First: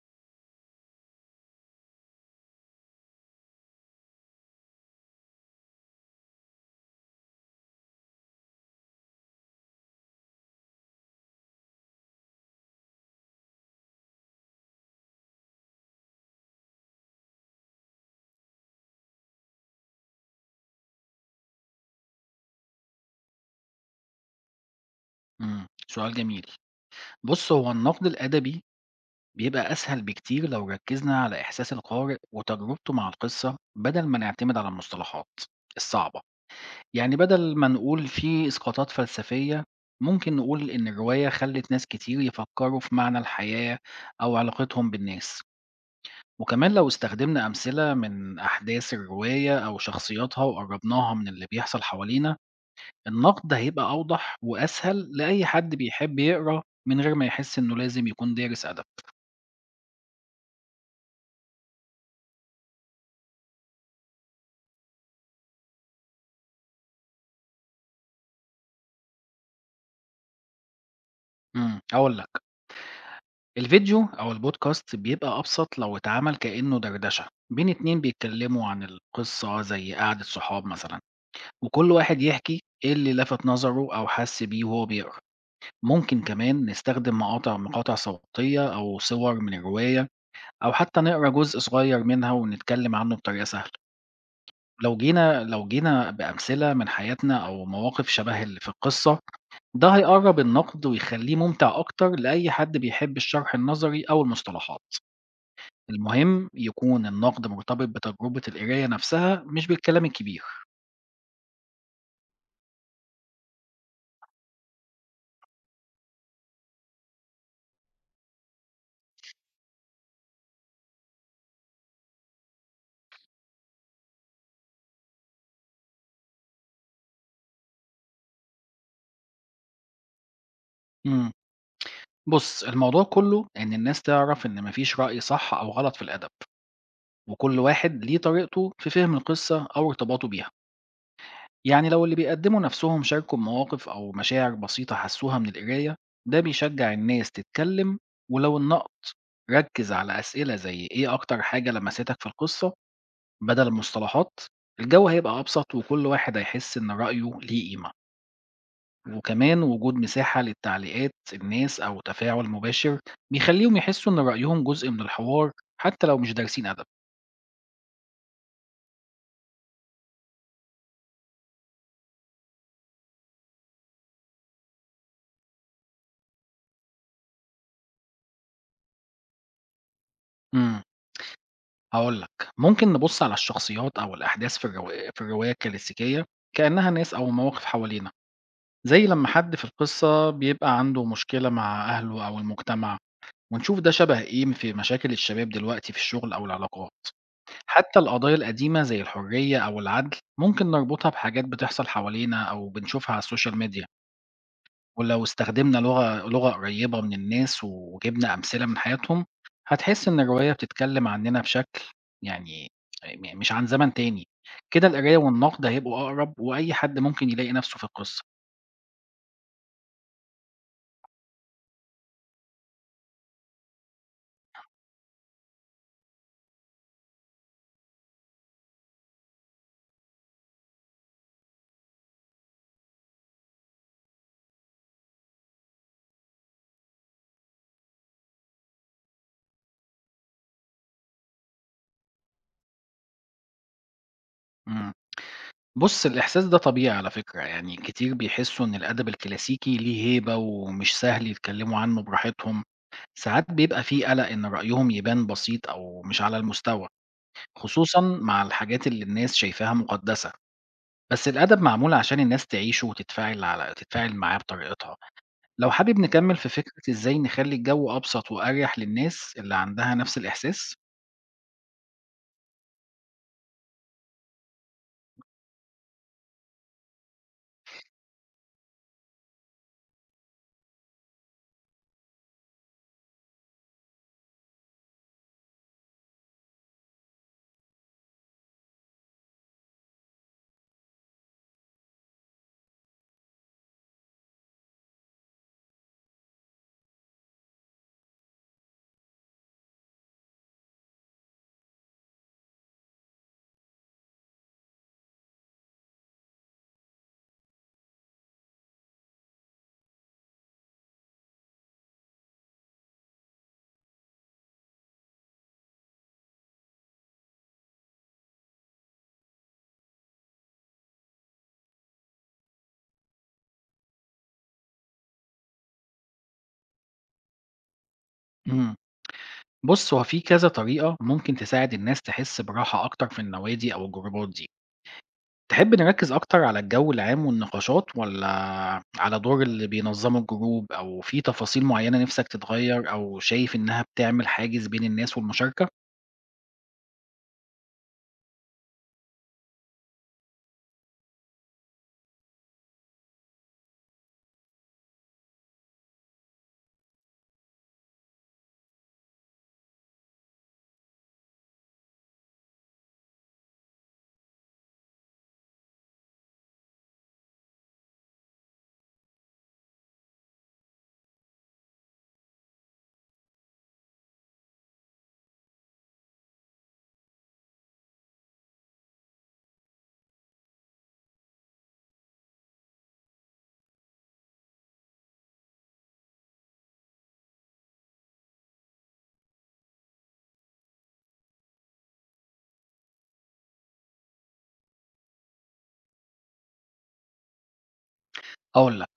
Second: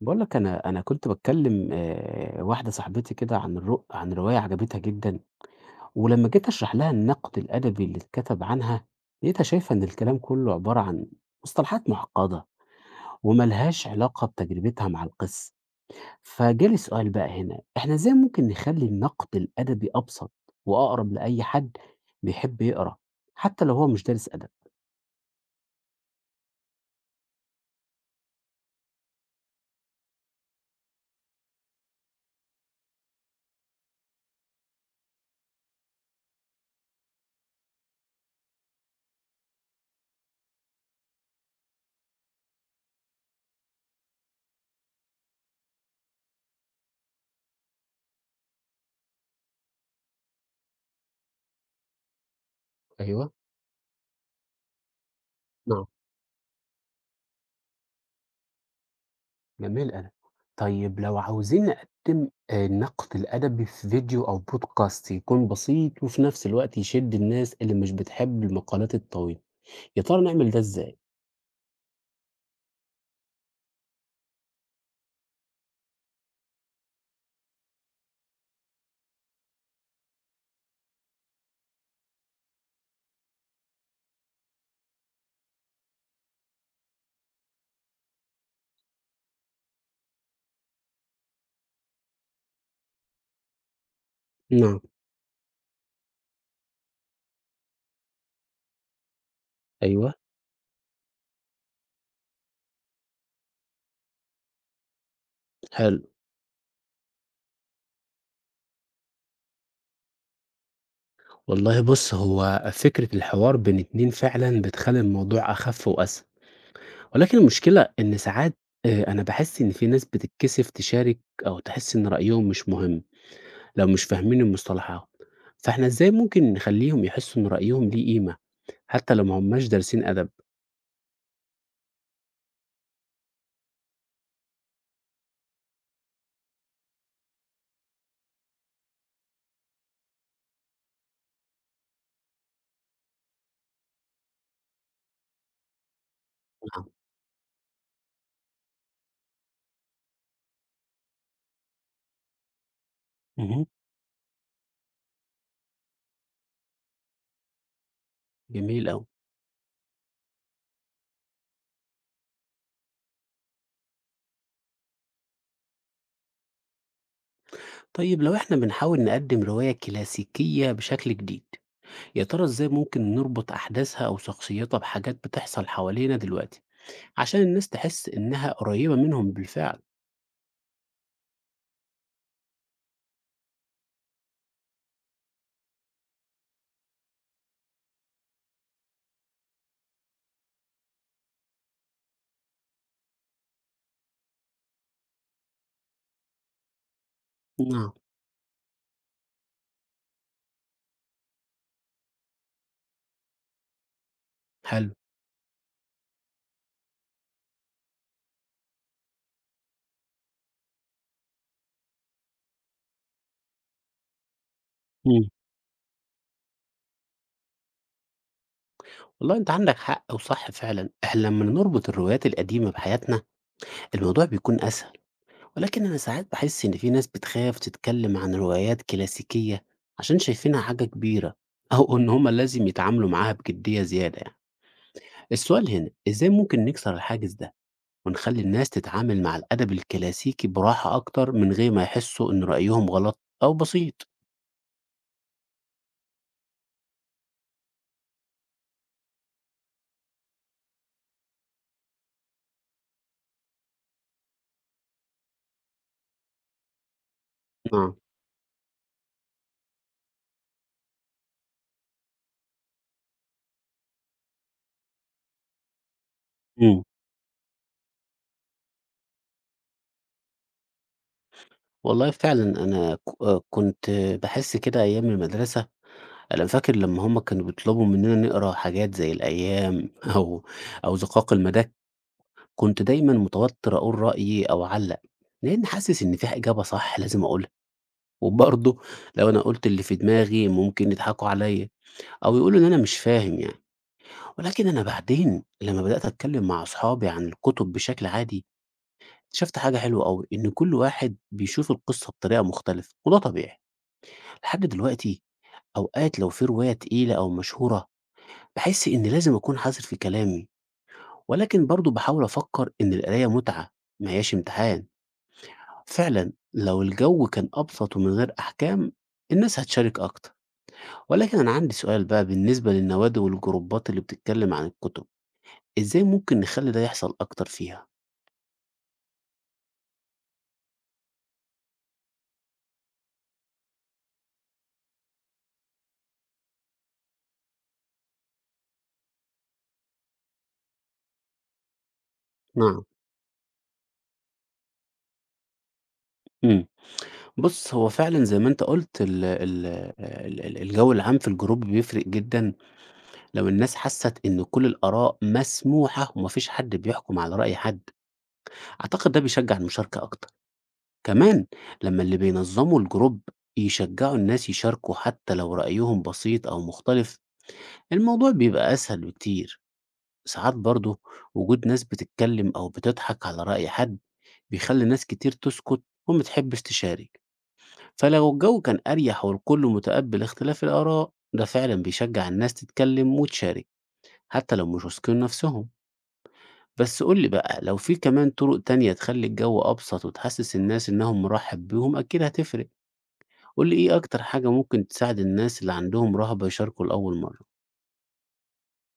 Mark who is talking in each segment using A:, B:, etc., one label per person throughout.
A: باقول لك أنا كنت باتكلّم واحدة صاحبتي كده عن عن رواية عجبتها جدًا، ولمّا جيت أشرح لها النقد الأدبي اللي اتكتب عنها، لقيتها شايفة إن الكلام كلّه عبارة عن مصطلحات معقّدة وما لهاش علاقة بتجربتها مع القِصّة. فجالي سؤال بقى هنا، إحنا إزاي ممكن نخلّي النقد الأدبي أبسط وأقرب لأي حد بيحب يقرا، حتى لو هو مش دارس أدب؟
B: سؤال جميل. بُص، هو النقد الأدبي بيبقى أسهل بكتير لو ركّزنا على إحساس القارئ وتجربته مع القصة بدل ما نعتمد على المصطلحات الصعبة. يعني بدل ما نقول في إسقاطات فلسفية، ممكن نقول إن الرواية خلّت ناس كتير يفكّروا في معنى الحياة أو علاقتهم بالناس. وكمان لو استخدمنا أمثلة من أحداث الرواية أو شخصياتها وقرّبناها من اللي بيحصل حوالينا، النقد هيبقى أوضح وأسهل لأي حد بيحب يقرا من غير ما يحس إنه لازم يكون دارس أدب.
A: جميل أوي. طيب لو عاوزين نقدم النقد الأدبي في فيديو أو بودكاست يكون بسيط وفي نفس الوقت يشد الناس اللي مش بتحب المقالات الطويلة، يا ترى نعمل ده إزاي؟
B: أقول لك، الفيديو أو البودكاست بيبقى أبسط لو اتعمل كأنه دردشة بين اتنين بيتكلموا عن القصة زي قعدة صحاب مثلا، وكل واحد يحكي إيه اللي لفت نظره أو حس بيه وهو بيقرا. ممكن كمان نستخدم مقاطع صوتية أو صور من الرواية، أو حتى نقرا جزء صغير منها ونتكلم عنه بطريقة سهلة.
A: نعم.
B: لو جينا بأمثلة من حياتنا أو مواقف شبه اللي في القصة، ده
A: أيوه،
B: هيقرّب النقد ويخلّيه ممتع أكتر لأي حد بيحب الشرح النظري أو المصطلحات.
A: حلو.
B: المهم يكون النقد مرتبط بتجربة القراية نفسها مش بالكلام الكبير.
A: والله بُص، هو فكرة الحوار بين اتنين فعلًا بتخلّي الموضوع أخف وأسهل، ولكن المشكلة إن ساعات أنا باحس إن في ناس بتتكسف تشارك أو تحس إن رأيهم مش مهم لو مش فاهمين المصطلحات، فإحنا إزاي ممكن نخلّيهم يحسوا إن رأيهم ليه قيمة؟ حتى لو ما هماش دارسين أدب.
B: إمم، بُص، الموضوع كلّه إن الناس تعرف إن ما فيش رأي صح أو غلط في الأدب، وكل واحد ليه طريقته في فهم القصة أو ارتباطه بيها. يعني لو اللي بيقدموا نفسهم شاركوا بمواقف أو مشاعر بسيطة حسوها من القراية، ده
A: آه،
B: بيشجع الناس تتكلم. ولو النقد ركز على أسئلة زي إيه أكتر حاجة لمستك في القصة
A: اهم.
B: بدل المصطلحات، الجو هيبقى أبسط وكل واحد هيحس إن رأيه ليه قيمة.
A: جميل أوي.
B: وكمان وجود مساحة للتعليقات الناس أو تفاعل مباشر بيخليهم يحسوا إن رأيهم جزء من الحوار، حتى لو مش دارسين أدب.
A: طيب لو إحنا بنحاول نقدّم رواية كلاسيكية بشكل جديد، يا ترى إزاي ممكن نربط أحداثها أو شخصيتها بحاجات بتحصل حوالينا دلوقتي، عشان الناس تحس إنها قريبة منهم بالفعل؟
B: مم. هاقول لك، ممكن نبُص على الشخصيات أو الأحداث في الرواية الكلاسيكية كأنها ناس أو مواقف حوالينا، زي لمّا حد في القصة بيبقى عنده مشكلة مع أهله أو المجتمع، ونشوف ده شبه إيه في مشاكل الشباب دلوقتي في الشغل أو العلاقات.
A: آه،
B: حتى القضايا القديمة زي الحرية أو العدل ممكن نربطها بحاجات بتحصل حوالينا أو بنشوفها على السوشيال ميديا.
A: حلو.
B: ولو استخدمنا لغة قريبة من الناس وجبنا أمثلة من حياتهم، هتحس إن الرواية بتتكلم عننا بشكل، يعني، مش عن زمن تاني. كده القراية
A: إمم.
B: والنقد هيبقوا أقرب وأي حد ممكن يلاقي نفسه في القصة.
A: والله أنت عندك حق وصح فعلًا، إحنا لمّا نربط الروايات القديمة بحياتنا، الموضوع بيكون أسهل. ولكن أنا ساعات باحس إن في ناس بتخاف تتكلم عن روايات كلاسيكية عشان شايفينها حاجة كبيرة أو إن هُم لازم يتعاملوا معاها بجدية زيادة يعني. السؤال هنا، إزاي ممكن نكسر الحاجز ده ونخلّي الناس تتعامل مع الأدب الكلاسيكي براحة أكتر من غير ما يحسوا إن رأيهم غلط أو بسيط؟
B: إمم. بُص، الإحساس ده طبيعي على فكرة، يعني كتير بيحسوا إن الأدب الكلاسيكي ليه هيبة ومش سهل يتكلموا عنه براحتهم، ساعات بيبقى في قلق إن رأيهم يبان بسيط أو مش على المستوى،
A: آه،
B: خصوصًا مع الحاجات اللي الناس شايفاها مقدسة. بس الأدب معمول عشان الناس تعيشه وتتفاعل على تتفاعل معاه بطريقتها. لو حابب نكمل في
A: إمم.
B: فكرة إزاي نخلّي الجو أبسط وأريح للناس اللي عندها نفس الإحساس؟
A: والله فعلًا أنا ك آه كنت باحس كده أيام المدرسة، أنا فاكر لمّا هُم كانوا بيطلبوا مننا نقرا حاجات زي الأيام أو أو زقاق المداح، كنت دايمًا متوتّر أقول رأيي أو أعلّق، لإني حاسس إن في إجابة صح لازم أقولها، وبرضه لو أنا قُلت اللي في دماغي ممكن يضحكوا عليَّ أو يقولوا إن أنا مش فاهم يعني، ولكن أنا بعدين لمّا بدأت أتكلّم مع أصحابي عن الكتب بشكل عادي، اكتشفت حاجة حلوة أوي، إن كل واحد بيشوف القصة بطريقة مختلفة وده طبيعي. لحد دلوقتي أوقات لو في رواية تقيلة أو مشهورة، باحس إني لازم أكون حذر في كلامي، ولكن برضه باحاول أفكّر إن القراية متعة ما هياش امتحان. فعلا لو الجو كان أبسط ومن غير أحكام، الناس هتشارك أكتر، ولكن أنا عندي سؤال بقى بالنسبة للنوادي والجروبات اللي بتتكلم عن الكتب، إزاي ممكن نخلي ده يحصل أكتر فيها؟
B: إمم، بُص، هو في كذا طريقة ممكن تساعد الناس تحس براحة أكتر في النوادي أو الجروبات دي. تحب نركّز أكتر على الجو العام والنقاشات، والّا على دور اللي بينظّموا الجروب، أو في تفاصيل معيّنة نِفْسك
A: نعم.
B: تتغيّر أو شايف إنها بتعمل حاجز بين الناس والمشاركة؟
A: مم. بص هو فعلا زي ما انت قلت الجو العام في الجروب بيفرق جدا، لو الناس حست ان كل الآراء مسموحة ومفيش حد بيحكم على رأي حد، أعتقد ده بيشجع المشاركة أكتر. كمان لما اللي بينظموا الجروب يشجعوا الناس يشاركوا حتى لو رأيهم بسيط أو مختلف، الموضوع بيبقى أسهل بكتير. ساعات برضه وجود ناس بتتكلم أو بتضحك على رأي حد بيخلي ناس كتير تسكت ومتحبش تشارك، فلو الجو كان أريح والكل متقبل اختلاف الآراء، ده فعلا بيشجع الناس تتكلم وتشارك حتى لو مش واثقين نفسهم. بس قولي بقى لو في كمان طرق تانية تخلي الجو أبسط وتحسس الناس إنهم مرحب بيهم، أكيد هتفرق. قُل لي إيه أكتر حاجة ممكن تساعد الناس اللي عندهم رهبة يشاركوا لأول مرة؟
B: أقول لك،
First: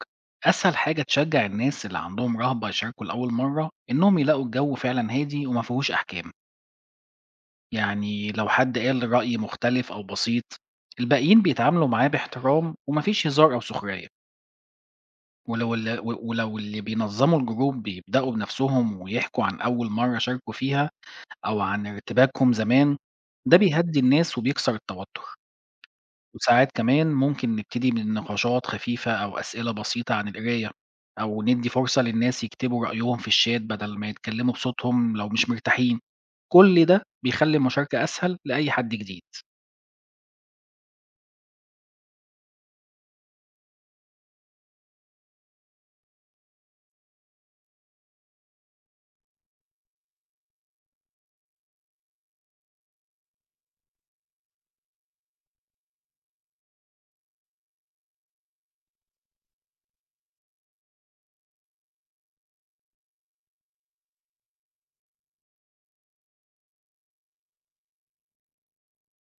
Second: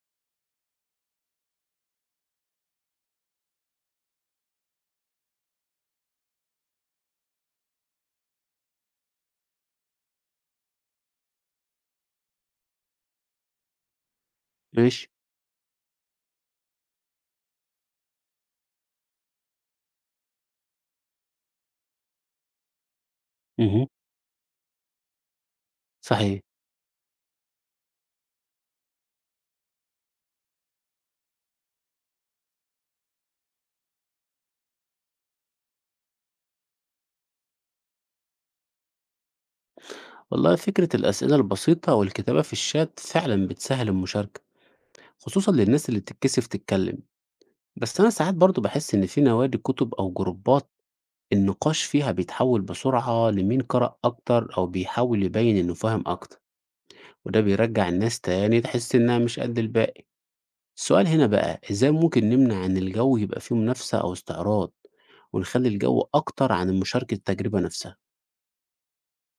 B: أسهل حاجة تشجع الناس اللي عندهم رهبة يشاركوا لأول مرة إنهم يلاقوا الجو فعلا هادي وما فيهوش أحكام. يعني لو حد قال رأي مختلف أو بسيط، الباقيين بيتعاملوا معاه باحترام ومفيش هزار أو سخرية.
A: ماشي.
B: ولو اللي بينظموا الجروب بيبدأوا بنفسهم ويحكوا عن أول مرة شاركوا فيها أو عن ارتباكهم زمان، ده
A: اهم.
B: بيهدي الناس وبيكسر التوتر.
A: صحيح.
B: وساعات كمان ممكن نبتدي من نقاشات خفيفة أو أسئلة بسيطة عن القراية، أو ندي فرصة للناس يكتبوا رأيهم في الشات بدل ما يتكلموا بصوتهم لو مش مرتاحين. كل ده بيخلي المشاركة أسهل لأي حد جديد.
A: والله فكرة الأسئلة البسيطة والكتابة في الشات فعلًا بتسهّل المشاركة، خصوصًا للناس اللي بتتكسف تتكلم. بس أنا ساعات برضه باحس إن في نوادي كُتب أو جروبات النقاش فيها بيتحوّل بسرعة لمين قرأ أكتر أو بيحاول يبيّن إنه فاهم أكتر، وده بيرجّع الناس تاني تحس إنها مش قد الباقي. السؤال هنا بقى، إزاي ممكن نمنع إن الجو يبقى فيه منافسة أو استعراض ونخلي الجو أكتر عن مشاركة التجربة نفسها؟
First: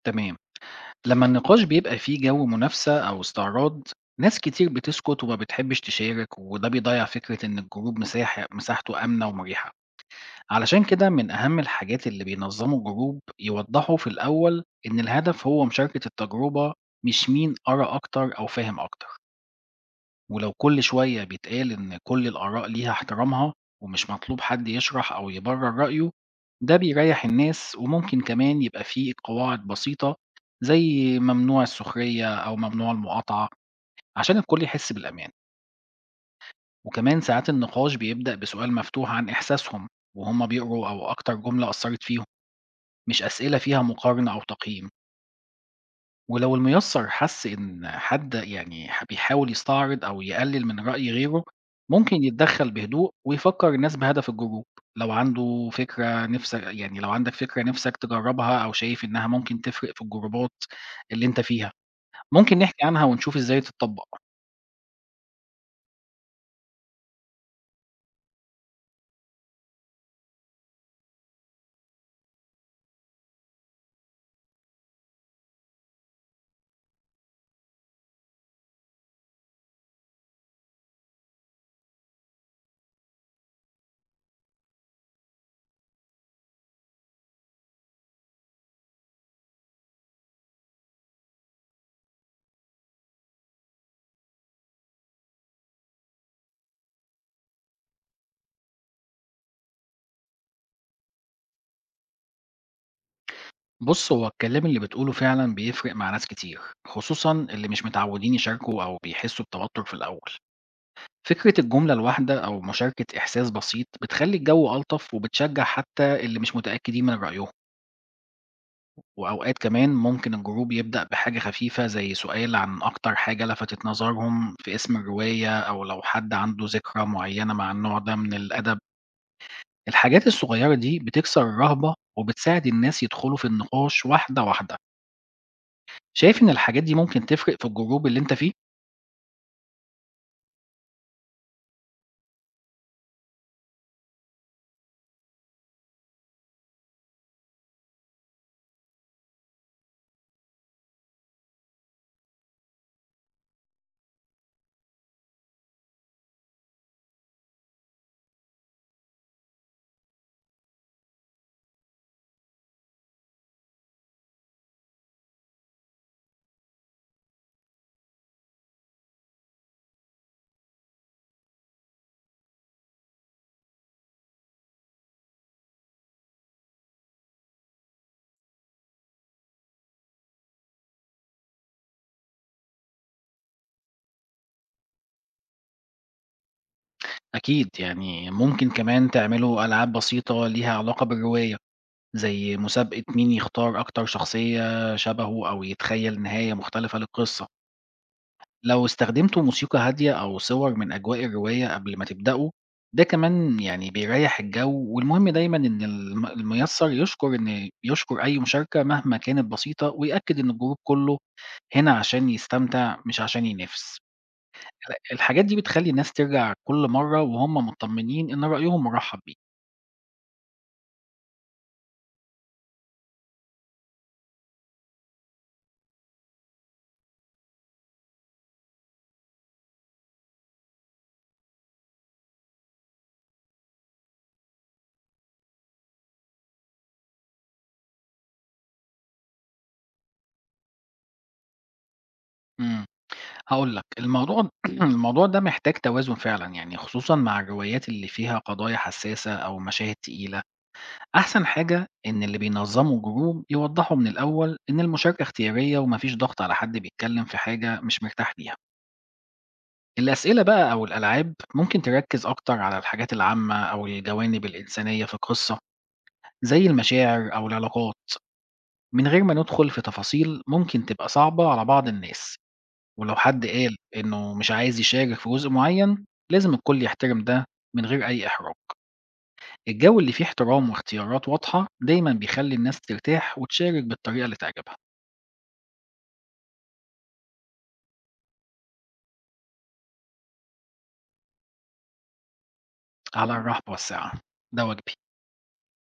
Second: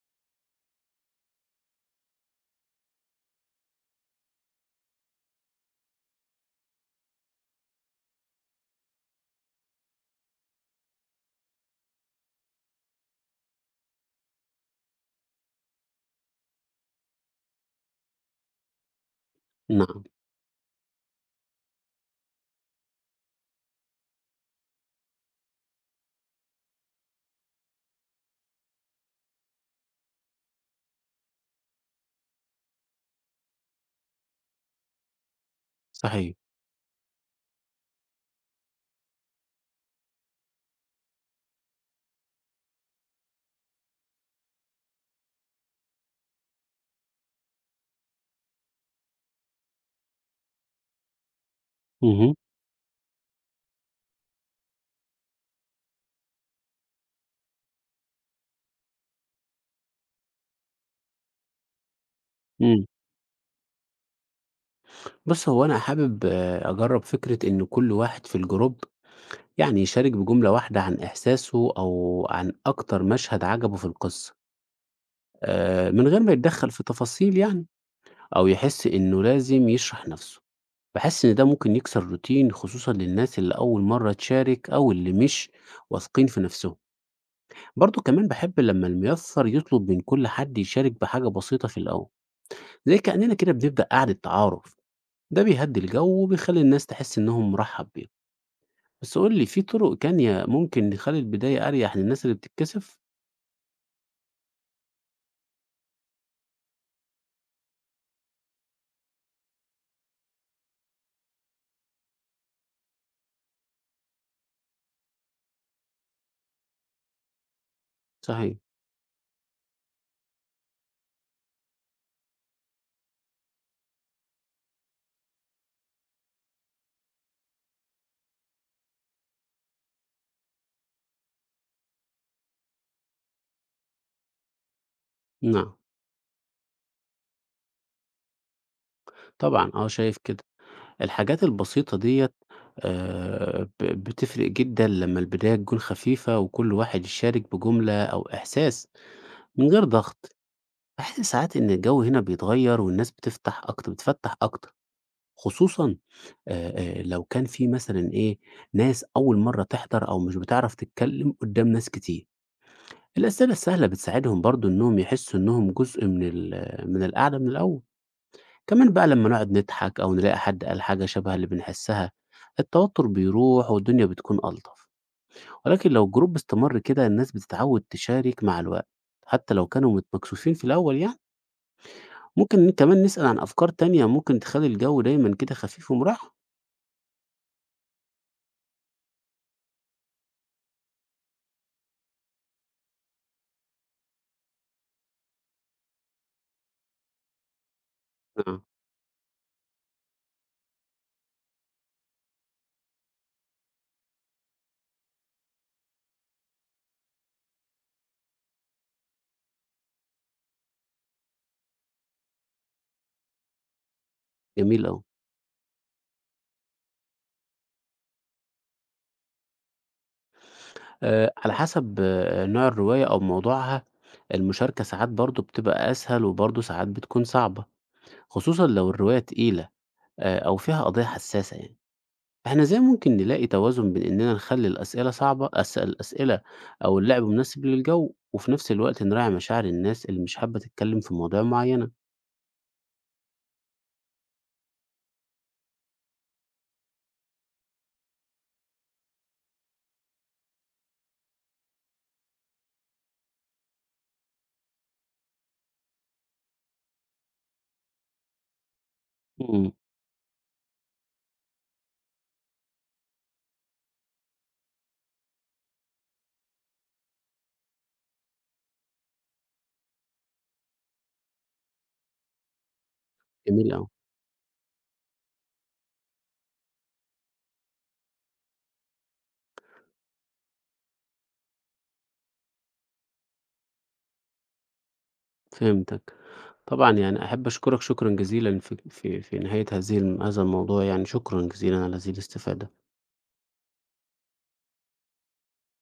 B: تمام. لما النقاش بيبقى فيه جو منافسة أو استعراض، ناس كتير بتسكت وما بتحبش تشارك، وده بيضيع فكرة إن الجروب مساحته آمنة ومريحة. علشان كده، من أهم الحاجات اللي بينظموا جروب يوضحوا في الأول إن الهدف هو مشاركة التجربة، مش مين قرأ أكتر أو فاهم أكتر.
A: نعم.
B: ولو كل شوية بيتقال إن كل الآراء ليها احترامها، ومش مطلوب حد يشرح أو يبرر رأيه، ده بيريح الناس. وممكن كمان يبقى فيه قواعد بسيطة، زي ممنوع السخرية أو ممنوع المقاطعة، عشان الكل يحس بالأمان.
A: صحيح.
B: وكمان ساعات النقاش بيبدأ بسؤال مفتوح عن إحساسهم وهما بيقروا، أو أكتر جملة أثرت فيهم، مش أسئلة فيها مقارنة أو تقييم. ولو المُيسّر حَس إن حد، يعني، بيحاول يستعرض أو يقلل من رأي غيره، ممكن
A: مه.
B: يتدخّل بهدوء ويفكّر الناس بهدف الجروب. لو عندك فكرة نِفْسك تجرّبها أو شايف إنها ممكن تفرق في الجروبات اللي أنت فيها، ممكن
A: مم.
B: نحكي عنها ونشوف إزاي تتطبّق.
A: بص هو أنا حابب أجرب فكرة إن كل واحد في الجروب يعني يشارك بجملة واحدة عن إحساسه أو عن أكتر مشهد عجبه في القصة، من غير ما يتدخل في تفاصيل يعني أو يحس إنه لازم يشرح نفسه. بحس إن ده ممكن يكسر روتين، خصوصا للناس اللي أول مرة تشارك أو اللي مش واثقين في نفسهم. برضه كمان باحب لمّا الميّسّر يطلب من كل حد يشارك بحاجة بسيطة في الأول، زي كأننا كده بنبدأ قعدة تعارف، ده بيهدّي الجو وبيخلّي الناس تحس إنهم مرحّب بيهم. بس قُل لي في طرق تانية ممكن نخلّي البداية أريح للناس اللي بتتكسف؟
B: بُص، هو الكلام اللي بتقوله فعلًا بيفرق مع ناس كتير، خصوصًا اللي مش متعوّدين يشاركوا أو بيحسّوا بتوتُّر في الأول. فكرة الجملة الواحدة أو مشاركة إحساس بسيط بتخلي الجو ألطف وبتشجع حتى اللي مش متأكدين من رأيهم.
A: صحيح.
B: وأوقات كمان ممكن الجروب يبدأ بحاجة خفيفة، زي سؤال عن أكتر حاجة لفتت نظرهم في اسم الرواية، أو لو حد عنده ذكرى معينة مع النوع ده من الأدب. الحاجات الصغيرة دي بتكسر الرهبة وبتساعد الناس يدخلوا في النقاش واحدة واحدة.
A: نعم.
B: شايف إن الحاجات دي ممكن تفرق في الجروب اللي أنت فيه؟
A: طبعًا شايف كده، الحاجات البسيطة ديّة ب بتفرق جدًا لمّا البداية تكون خفيفة وكل واحد يشارك بجملة أو إحساس من غير ضغط، باحس ساعات إن الجو هنا بيتغيّر والناس بتفتح أكتر بتفتّح أكتر. خصوصًا آآ لو كان في مثلًا إيه، ناس أول مرّة تحضر أو مش بتعرف تتكلّم قدّام ناس كتير. الأسئلة السهلة بتساعدهم برضه إنّهم يحسّوا إنّهم جزء من ال من القعدة من الأول. كمان بقى لمّا نقعد نضحك أو نلاقي حد قال حاجة شبه اللي بنحسّها، التوتُّر بيروح والدنيا بتكون ألطف. ولكن لو الجروب استمر كده الناس بتتعوّد تشارك مع الوقت، حتّى لو كانوا مكسوفين في الأول يعني. ممكن كمان نسأل عن أفكار تانية ممكن تخلّي الجو دايمًا كده خفيف ومريّح.
B: أكيد، يعني ممكن كمان تعملوا ألعاب بسيطة ليها علاقة بالرواية، زي مسابقة مين يختار أكتر شخصية شبهه، أو يتخيل نهاية مختلفة للقصة.
A: آه،
B: لو استخدمتوا موسيقى هادية أو صور من أجواء الرواية قبل ما تبدأوا، ده كمان، يعني، بيريح الجو. والمهم دايما إن الميسر يشكر أي مشاركة مهما كانت بسيطة، ويأكد إن الجروب كله هنا عشان يستمتع مش عشان ينافس.
A: جميل أوي.
B: الحاجات دي بتخلي الناس ترجع كل مرة وهم مطمنين إن رأيهم مرحب بيه.
A: على حسب نوع الرواية أو موضوعها، المشاركة ساعات برضه بتبقى أسهل وبرضه ساعات بتكون صعبة، خصوصًا لو الرواية تقيلة، أو فيها قضية حساسة يعني. إحنا إزاي ممكن نلاقي توازن بين إننا نخلّي الأسئلة صعبة الأسئلة أو اللعب مناسب للجو، وفي نفس الوقت نراعي مشاعر الناس اللي مش حابة تتكلم في مواضيع معينة؟
B: مم. هاقول لك، الموضوع ده محتاج توازن فعلًا، يعني خصوصًا مع الروايات اللي فيها قضايا حساسة أو مشاهد تقيلة. أحسن حاجة إن اللي بينظموا جروب يوضحوا من الأول إن المشاركة اختيارية، وما فيش ضغط على حد بيتكلم في حاجة مش مرتاح ليها.
A: إمم،
B: الأسئلة بقى أو الألعاب ممكن تركز أكتر على الحاجات العامة أو الجوانب الإنسانية في القصة، زي المشاعر أو العلاقات، من غير ما ندخل في تفاصيل ممكن تبقى صعبة على بعض الناس. ولو حد
A: جميل
B: قال
A: أوي،
B: إنه مش عايز يشارك في جزء معين، لازم الكل يحترم ده من غير أي إحراج. الجو اللي فيه احترام واختيارات واضحة دايما بيخلي الناس ترتاح وتشارك بالطريقة اللي تعجبها.
A: فهمتك. طبعًا يعني أحب أشكرك شكرًا جزيلًا في في نهاية هذه الم هذا الموضوع يعني، شكرًا جزيلًا على هذه الاستفادة.
B: على الرحب والسعة، ده واجبي.